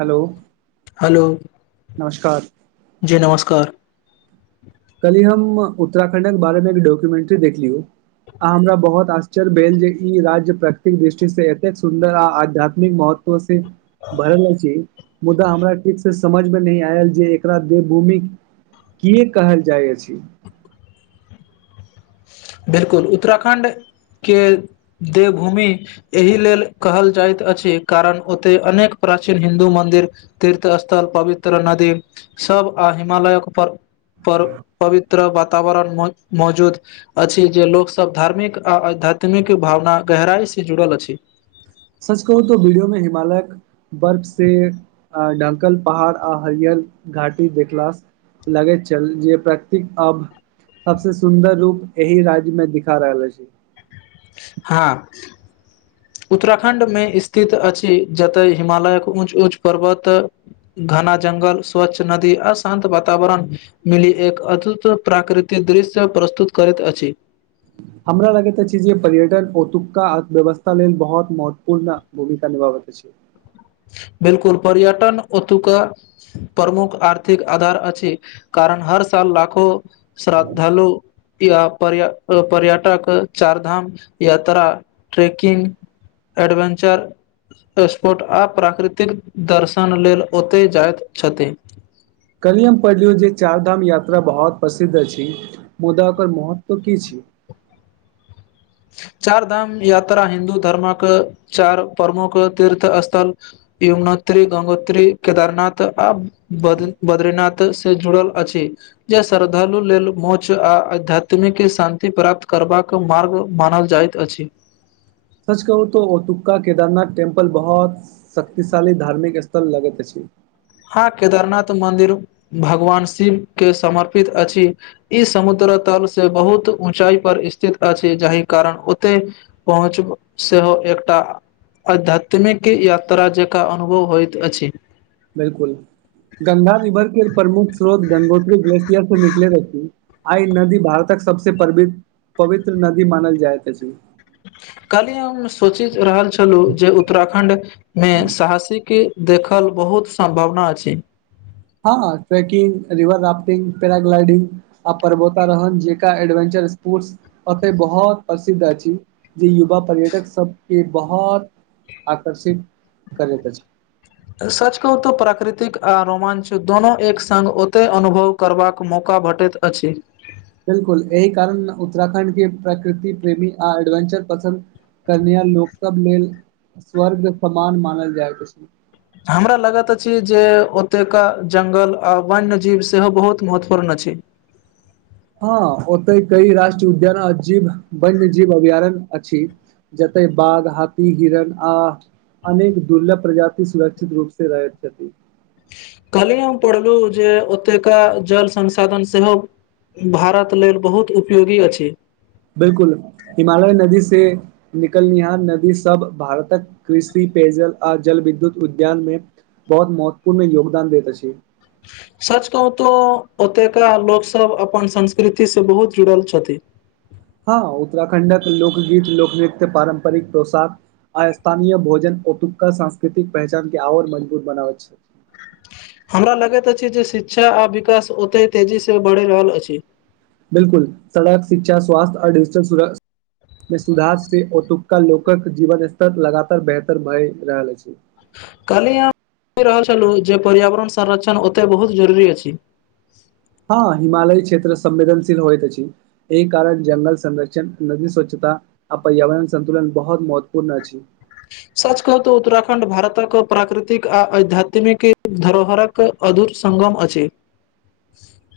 Hello hello. नमस्कार। जी नमस्कार। कली हम उत्तराखंडक बारे मे एक डॉक्युमेंट्री देखलियौ आ हमरा बहोत आश चर भेल जे इ राज्य प्रकृतिक दृष्टि से एतेक सुन्दर आ आध्यात्मिक महत्व से भरल अछि, मुद्दा हमरा ठीक से समझ मे नै आएल जे एकरा देवभूमि किए कहल जाय अछि। बिलकुल उत्तराखण्ड के देवभूमि एहि लेल कहल जाएत अछि कारण ओते अनेक प्राचीन हिन्दू मन्दिर, तीर्थ स्थल, पवित्र नदी सब आ हिमालयक पर पर पवित्र वातावरण मौ मौजूद अछि जे लोक सब धार्मिक आ आध्यात्मिक भावना गहराई से जुड़ल अछि। सच कहू तो वीडियो मे हिमालयक बर्फ से आ ढकल पहाड़ आ हरियर घाटी देखला से लगैत छल जे प्रकृतिक अब सबसे सुन्दर रूप एहि राज्य मे दिखा रहल अछि। हाँ। उत्तराखण्ड मे स्थित अछि, जतय हिमालयक ऊँच-ऊँच पर्वत घना जंगल, स्वच्छ नदी आ शान्त वातावरण मिली, एक अदभुत प्राकृतिक दृश्य प्रस्तुत करैत अछि। हमरा लगैत अछि जे पर्यटन ओतुका अर्थव्यवस्था लेल बहोत महत्वपूर्ण भूमिका निभाबे त अछि। बिलकुल पर्यटन ओतुका प्रमुख आर्थिक अधार अछि, कारण हर साल लाखो श्रद्धालु या पर्य अ पर्यटक चार धाम यात्रा, ट्रैकिंग एडवेंचर, स्पोर्ट आ प्राकृतिक दर्शन लेल ओतय जाएत छथि। कलि हम पढ़लियौ जे चार धाम यात्रा बहोत प्रसिद्ध अछि मुदा ओकर महत्व की छी। [inaudible] चार धाम यात्रा हिन्दू धर्मक चार प्रमुख तीर्थ स्थल युम्नोत्री, गंगोत्री, केदारनाथ आ बद बद्रीनाथ से जुड़ल अछि। जे श्रद्धालु लेल मोच आ अध्यात्मिक शान्ति प्राप्त करबाक मार्ग मानल जाएत अछि। सच कहू तो औतुका केदारनाथ टेम्पल बहोत शक्तिशाली धार्मिक स्थल लगैत अछि। हाँ केदारनाथ मन्दिर भगवान शिव के समर्पित अछि, इ समुद द्र तल से बहुत ऊँचाई पर स्थित अछि, जाहि कारण ओते पहुँच से हो एकटा अध्यात्मिक यात्रा जेकां अनुभव होयत अछि। बिलकुल। गंगा रिवर के प्रमुख स्रोत गंगोत्री ग्लेशियर से निकले रहती, आय नदी भारतक सबसे परबी पवित्र नदी मानल जाएत अछि। कल्हि हम सोचैत रहल छलहुँ जे उत्तराखण्डमे साहसीे के देखल बहुत सम्भावना अछि। हँ ट्रैकिंग, रिवर राफ्टिंग, पेराग्लाइडिंग आ पर्बोतारोहण जेकां एडवेंचर स्पोर्ट्स ओतेऽ बहोत प्रसिद्ध अछि जे युवा पर्यटक सबके बहोत आकर्षित करैत अछि। सच कहूं तो प्राकृतिक आ रोमांच दोनों एक संग ओतऽ अनुभव करबाक मौका भेटैत अछि। बिलकुल एई कारण उत्तराखण्ड के प्रकृति प्रेमी आ एडवेंचर पसन्द करनिहार लोक सब लेल स्वर्ग समान मानल जाइत अछि। हमरा लगैत अछि जे ओतुका जङ्गल आ वन्यजीव सेहो बहुत महत्वपूर्ण अछि। [inaudible] हँ ओतई कई राष्ट्रीय उद्यान आ जीव वन्यजीव अभयारण्य अछि। जतेय बाघ, हाथी, हिरण आ अनेक दुर्लभ प्रजाति सुरक्षित रूप से रहैत छथि। कल्हि हम पढ़लऊं जे ओतुका जल संसाधन सेहो भारत लेल बहुत उपयोगी अछि। बिलकुल हिमालय नदी से निकलनिहार नदी सब भारतक कृषि पेयजल आ जल विद्युत उद्यान मे बहुत महत्वपूर्ण योगदान देत अछि। [inaudible] सच कहूं तो ओतुका लोकसभ अपन संस्कृतिसे बहुत जुड़ल छथि। हँ उत्तराखण्डक लोकगीत, लोकनृत्य, पारम्परिक पोशाक आ स्थानीय भोजन औतुका सांस्कृतिक पहचान के आओर मजबूत बनाबै छै। हमरा लगैत अछि जे शिक्षा आ विकास ओतय तेजीसे बढ़ि रहल अछि। बिलकुल सड़क, शिक्षा, स्वास्थ्य आ डिजिटल सुर में सुधार से ओतुका लोकक जीवन स्तर लगातार बेहतर भए रहल अछि। कल्हि हम पढि रहल छलहुँ जे पर्यावरण संरक्षण ओतऽ बहुत जरूरी अछि। हँ हिमालय क्षेत्र संवेदनशील होइत अछि एहि कारण जंगल संरक्षण, नदी स्वच्छ ता आ पर्यावरण सन्तुलन बहुत महत्वपूर्ण अछि। सच कहु तो उत्तराखंड भारतक प्राकृतिक आ आध्यात्मिक धरोहरक मधुर सङ्गम अछि।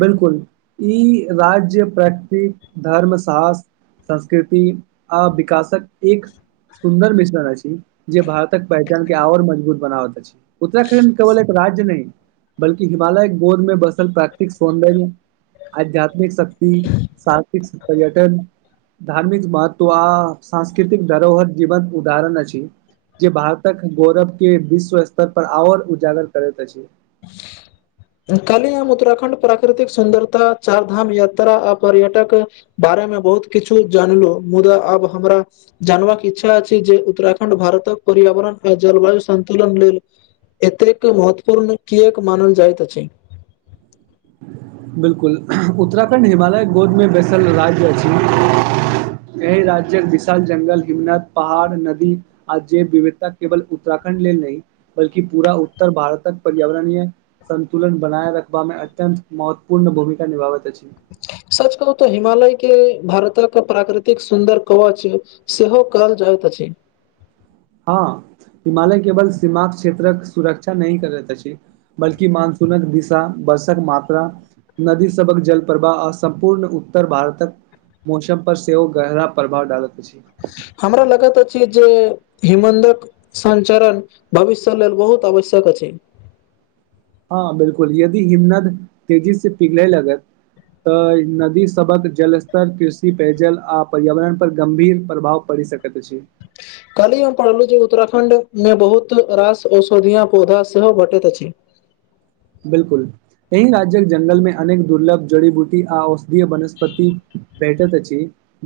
बिलकुल ई राज्य प्रकृति, धर्म, साहस संस्कृति आ विकासक एक सुन्दर मिश्रण अछि जे भारतक पर्यटन के आओर मजबूत बनाबत अछि। उत्तराखण्ड केवल एक राज्य नहि बल्कि हिमालयक गोद मे बसल प्राकृत तिक सौन्दर्य, आध्यात्मिक शक्ति, सार्थिक पर्यटन धार्मिक महत्व आ सांस्कृतिक धरोहर जीवंत उदाहरण अछि। जे भारतक गौरव के विश्व स्तर पर आओर उजागर करैत अछि। [inaudible] कल्हि हम उत्तराखण्ड प्राकृतिक सुन्दरता, चार धाम यात्रा आ पर्यटक। बारे में बहुत किछु जानलौ, मुदा आब हमरा जानबाक इच्छा अछि जे उत्तराखंड भारतक। पर्यावरण आ जलवायु संतुलन लेल एतेक महत्वपूर्ण। किएक मानल जाइत अछि। बिल्कुल, उत्तराखण्ड हिमालयक गोद में बैसल राज्य अछि। एहि राज्यक विशाल जंगल, हिमनद, पहाड़, नदी आ जैव विविधता केवल उत्तराखण्ड। लेल नहि बल्कि पूरा उत्तर भारतक पर्यावरणीय। संतुलन बनाए रखबा में अत्यंत महत्वपूर्ण भूमिका निभाबैत अछि। [inaudible] सच कहू तऽ हिमालय के भारतक प्राकृतिक सुन्दर कवच सेहो कहल जाइत अछि। [inaudible] हँ। हिमालय केवल सीमाक् क्षेत्रक सुरक्षा नहि करत अछि, बल्कि मानसूनक दिशा। वर्षक मात्रा, नदी सबहक जल प्रवाह आ सम्पूर्ण उत्तर भारतक। मौसम पर सेहो गहरा प्रभाव डालत। हमरा लगैत अछि जे। हिमन्दक सञ्चरण भविष्य लेल बहुत आवश्यक अछि। हँ बिल्कुल, यदि हिमनद तेजी से पिघले लगत। तऽ नदी सबहक जलस्तर, कृषि, पेयजल आ पर्यावरण पर गंभीर प्रभाव पड़। भय सकत अछि। [unintelligible] कल्हि हम पढ़लहु, जे उत्तराखंड में बहुत रास औषधीया पौधा सेहो भेटैत अछि। [inaudible] बिल्कुल, एहि राज्यक जंगल में अनेक दुर्लभ जड़ी-बूटी आ औषधीय वनस्पति। भेटैत अछि,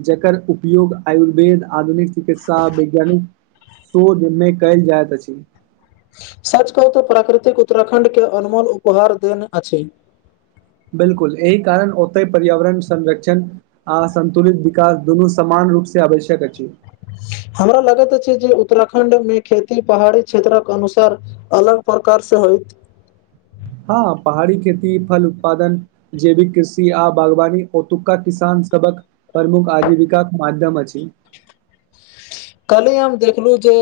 जकर उपयोग आयुर्वेद, आधुनिक चिकित्सा वैज्ञानिक। शोध में कैल जायत अछि। सच कहू त, प्राकृतिक उत्तराखण्डके अनमोल उपहार देन अछि। बिल्कुल, एहि कारण ओतहि पर्यावरण संरक्षण आ संतुलित विकास दुनू समान रूप। से आवश्यक अछि। हमरा लगैत अछि जे। उत्तराखण्ड में खेती पहाड़ी क्षेत्रक अनुसार अलग प्रकारसँ होयत। हँ, पहाड़ी खेती फल उत्पादन जैविक कृषि आ बागवानी ओतुका किसान। सभक प्रमुख आजीविका माध्यम अछि। [unintelligible] कले हम देखलहु जे,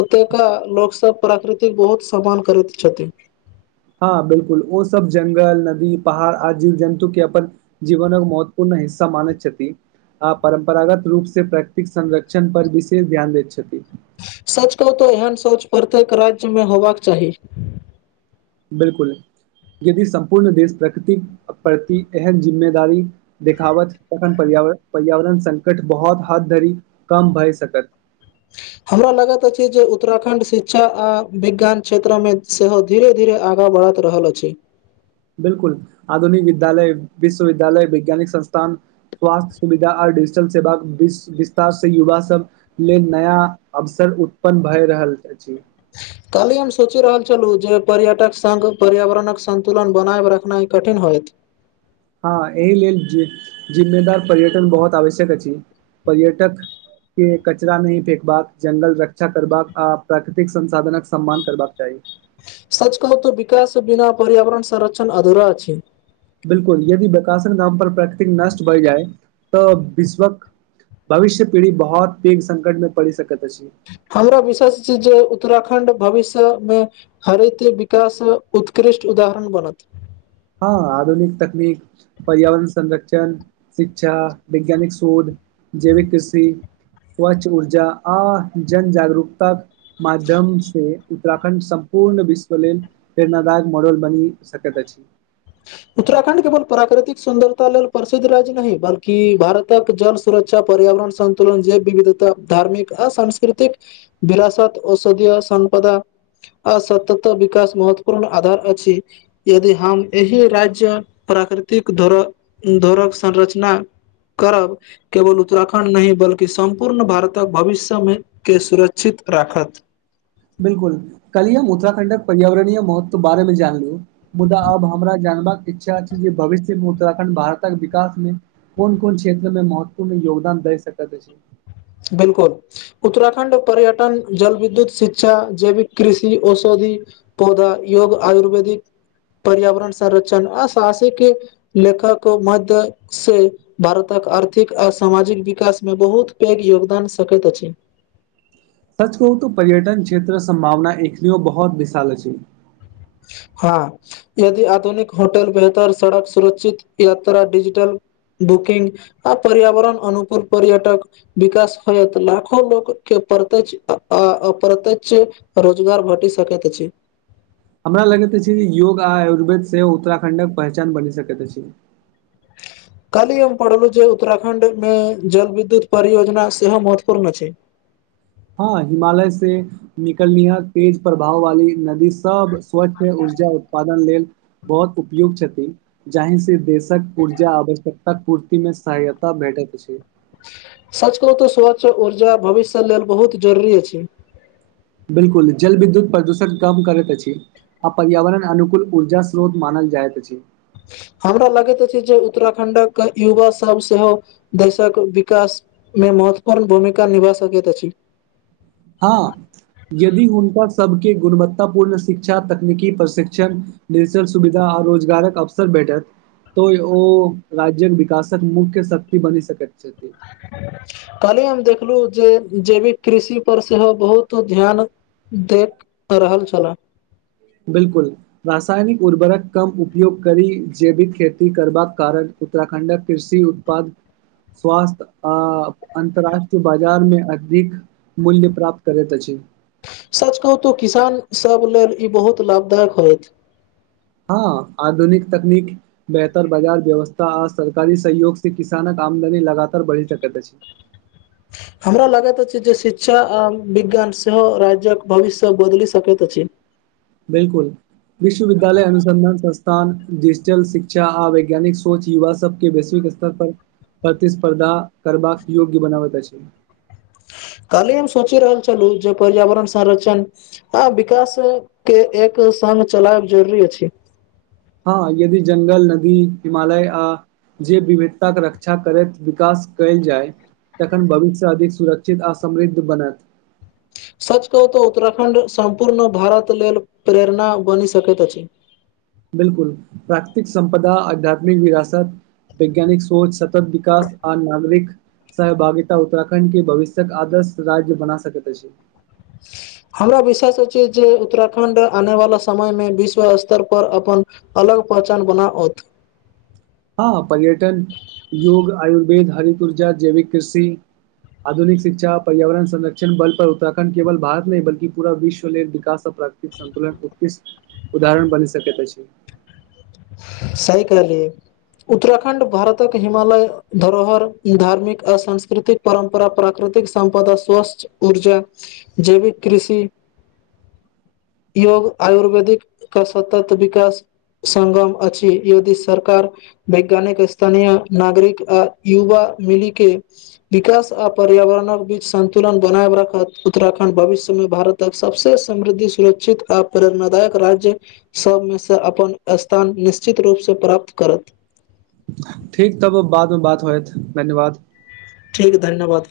ओतुका लोक सब प्रकृतिक बहुत सम्मान करैत छथिन। [unintelligible] हँ बिल्कुल, ओ सब जंगल, नदी, पहाड़ आ जीव-जन्तु के अपन जीवन महत्वपूर्ण हिस्स। हिस्सा मनैत छथि, आ परम्परागत रूप से प्रकृतिक संरक्षण पर विशेष ध्यान दैत छथि। सच कहू तो एहन सोच प्रत्येक राज्य में होबाक चाही। बिल्कुल। यदि सम्पूर्ण देश प्रकृति प्रति एहन जिम्मेदारी देखावत तखन पर्य। पर्या-पर्यावरण संकट बहुत हद्ध धरि कम भय सकत। [unintelligible] हमरा लगेत अछि जे, उत्तराखंड शिक्षा, आ विज्ञान क्षेत्र में, सेहो धीरे-धीरे आगा बढ़ होइत रहल अछि। 'बिलकुल' आधुनिक विद्यालय, विश्वविद्यालय, वैज्ञानिक संस्थान, स्वास्थ्य सुविधा आ डिजिटल सेवाक, विस्तार से युवा सभ लेल, नया अवसर उत्पन्न भए रहल। होइत अछि। काल्हि हम सोचि रहल छलहुँ जे, पर्यटक संग पर्यावरणक संतुलन बनाब रखनाइ कठिन होयइत। हँ एहि लेल जिम्मेदार पर्यटन बहुत आवश्यक अछि। पर्यटक। के, कचरा नहि फेेकबाक, जंगल रक्षा करबाक, आ प्राकृतिक संसाधनक सम्मान करबाक चाही। सच कहू त, विकास बिना पर्यावरण संरक्षण अधूरा अछि। 'बिलकुल' यदि प्रकाशन नाम पर प्रकृतिक नष्ट भ जाइ तऽ बिश्वक भविष्य पीढ़ी बहुत पेघ संकट मे पड़ि सकैत अछि। हमरा विशेष छै जे उत्तराखण्ड भविष्य मे, हरित विकास उत् उत्कृष्ट उदाहरण बनत। हँ, आधुनिक तकनीक, पर्यावरण संरक्षण, शिक्षा, वैज्ञानिक शोध जैविक कृषि। स्वच्छ ऊर्जा, आ जन जागरूकता माध्यम से उत्तराखण्ड सँ पूर्ण विश्व लेल, प्रेरणादायक मॉडल बनी सकैत अछि। [inaudible] उत्तराखण्ड केवल प्राकृतिक सुन्दरता लेल प्रसिद्ध राज्य नहि, बल्कि भारतक जल सुरक्षा पर्या वरण सन्तुलन जे विविधता, धार्मिक, आ सांस्कृतिक विरासत, औषधिय, आ सम्पदा आ सतत् विकास महत्वपूर्ण आधार अछि, यदि हम एहि राज्य, प्राकृतिक धर धरोहरक संरचना करब, केवल उत्तराखण्ड नहि बल्कि सम्पूर्ण भारतक भविष्य मे के सुरक्षित राखत। बिलकुल, कालिये हम उत्तराखण्डक पर्यावरणीय महत्व बारेमे जानलहुं। मुदा आब हमरा जानबाक इच्छा छै जे, भविष्य मे उत्तराखंड भारतक विकास मे, कोन -कोन क्षेत्र मे महत्वपूर्ण योगदान दय सकैत अछि। बिलकुल, उत्तराखण्ड पर्यटन, जल-विद्युत, शिक्षा, जैविक कृषि, औषधि यदि पौधा, योग, आयुर्वेदिक पर्यावरण संरक्षण, आ साहसिक लेखकक मध्य से, भारत आर्थिक आ सामाजिक विकासमे, बहुत पैघ योगदान सकैत अछि। सच कहु त, पर्यटन क्षेत्र के सम्भावना एखनियो बहुत विशाल अछि। [inaudible] हां, यदि आधुनिक होटल, बेहतर सड़क, सुरक्षित यात्रा, डिजिटल बुकिंग आ पर्यावरण अनुकुल पर्यटक विकास होयत, लाखो लोक कें प्रत्यक्ष आ अप्रत्यक्ष रोजगार भेटि सकैत अछि। हमरा लगैत अछि जे, योग आ आयुर्वेद सेहो उत्तराखण्डक पहचान बनि सकैत अछि। [inaudible] काल्हि हम पढ़लहुं जे, उत्तराखण्ड मे जल विद्युत परियोजना सेहो महत्वपूर्ण अछि। [inaudible] हां, हिमालय से निकललिया तेज प्रवाह वाली नदी सब स्वच्छ उर्जा उत्पादन लेल बहुत उपयुक्त छथिन, जाहि से देश सं उर्जा आवश्यकताक पूर्ति मे सहायता भेटैत अछि। सच कहु त स्वच्छ उर्जा भविष्य लेल बहुत जरूरी अछि। बिलकुल, जल विद्युत प्रदूषण कम करैत अछि। आ पर्यावरण अनुकुल उर्जा स्रोत मानल जाइत अछि। [inaudible] हमरा लगैत अछि जे उत्तराखंडक युवा सब सेहो देशक विकास मे महत्वपूर्ण भूमिका निभा सकैत अछि। हां। यदि हुनका सबके गुणवत्तापूर्ण शिक्षा, तकनीकी प्रशिक्षण, नेचर सुविधा आ रोजगारक अवसर भेटत। तें ओ राज्यक विकासक मुख्य शक्ति बनि सकैत छैय। [inaudible] कहली हम देखलहुं जे जैविक कृषि पर सेहो बहुत ध्यान देख रहल छलाह। बिलकुल, रासायनिक उर्वरक कम उपयोग करि, जैविक खेती करबाक कारण उत्तराखण्डक कृषि उत्पाद स्वास्थ्य आ अन्तर्राष्ट्रीय बाजारमे अधिक मूल्य प्राप्त करैत अछि। सच कहु त किसान सब लेल इ बहुत लाभदायक होयत। हां, आधुनिक तकनीक, बेहतर बजार व्यवस्था आ सरकारी सहयोग से किसानक आमदनी लगातार बढ़ि सकैत अछि। [inaudible] हमरा लगैत अछि जे शिक्षा आ विज्ञान सेहो राज्यक भविष्य बदलि सकैत अछि। बिलकुल, विश्वविद्यालय अनुसन्धान संस्थान तँन डिजिटल शिक्षा आ वैज्ञानिक सोच युवा सबके वैश्विक स्तर पर। प्रतिस्पर्धा करबाक योग्य बनाबत अछि। काली हम सोचि रहल छलहुँ जे पर्यावरण संरक्षण आ विकास के एक एक संग चलायब जरुरी अछि। हँ यदि जंगल, नदी, हिमालय आ जे विविधताके रक्षा करैत विकास कयल जाय। तखन भविष्य अधिक सुरक्षित आ समृद्ध बनत। सच कहू त उत्तराखण्ड सम्पूर्ण भारत लेल प्रेरणा बनि सकैत अछि। बिलकुल प्राकृतिक संपदा आध्यात्मिक विरासत वैज्ञानिक सोच सतक विकास आर नागरिक सहभागिता उत्तराखण्ड के भविष्यक आदर्श राज्य बना सकैत अछि। [inaudible] हमरा विश्वास जे उत्तराखंड आने वाला समय मे विश्व स्तर पर अपन अलग पहचान बना ओत। [inaudible] हँ, पर्यटन, योग, आयुर्वेद, हरित ऊर्जा, जैविक कृषि। आधुनिक शिक्षा पर्यावरण संरक्षण बल पर उत्तराखंड केवल भारत नहि बल्कि पूरा विश्व लेल विकासक प्रकृति संतुलन, उत्कृष्ट, उदाहरण बनी सकत अछि। सही कहलये। उत्तराखण्ड भारतक हिमालय धरोहर धार्मिक आ सांस्कृतिक परम्परा पराक्रम प्राकृतिक संपदा, स्वस्थ ऊर्जा, जैविक कृषि योग आयुर्वेदिक क सतत विकास सगम अछि। की योगी सरकार वैज्ञानिक स्थानीय नागरिक आ युवा मिली के विकास आ पर्यावरणक बीच संन्तुलन बनाय रखत, उत्तराखणंड भविष्यमे भारतक सबस समृद्धि, सुरक्षित, आ प्रेरणादायक राज्य सभमे से, अपन स्थान निश्चित निश्चित रूपसँ प्राप्त करत। ठीक तब बादमे बात होयत, धन्यवाद! ठीक धन्यवाद!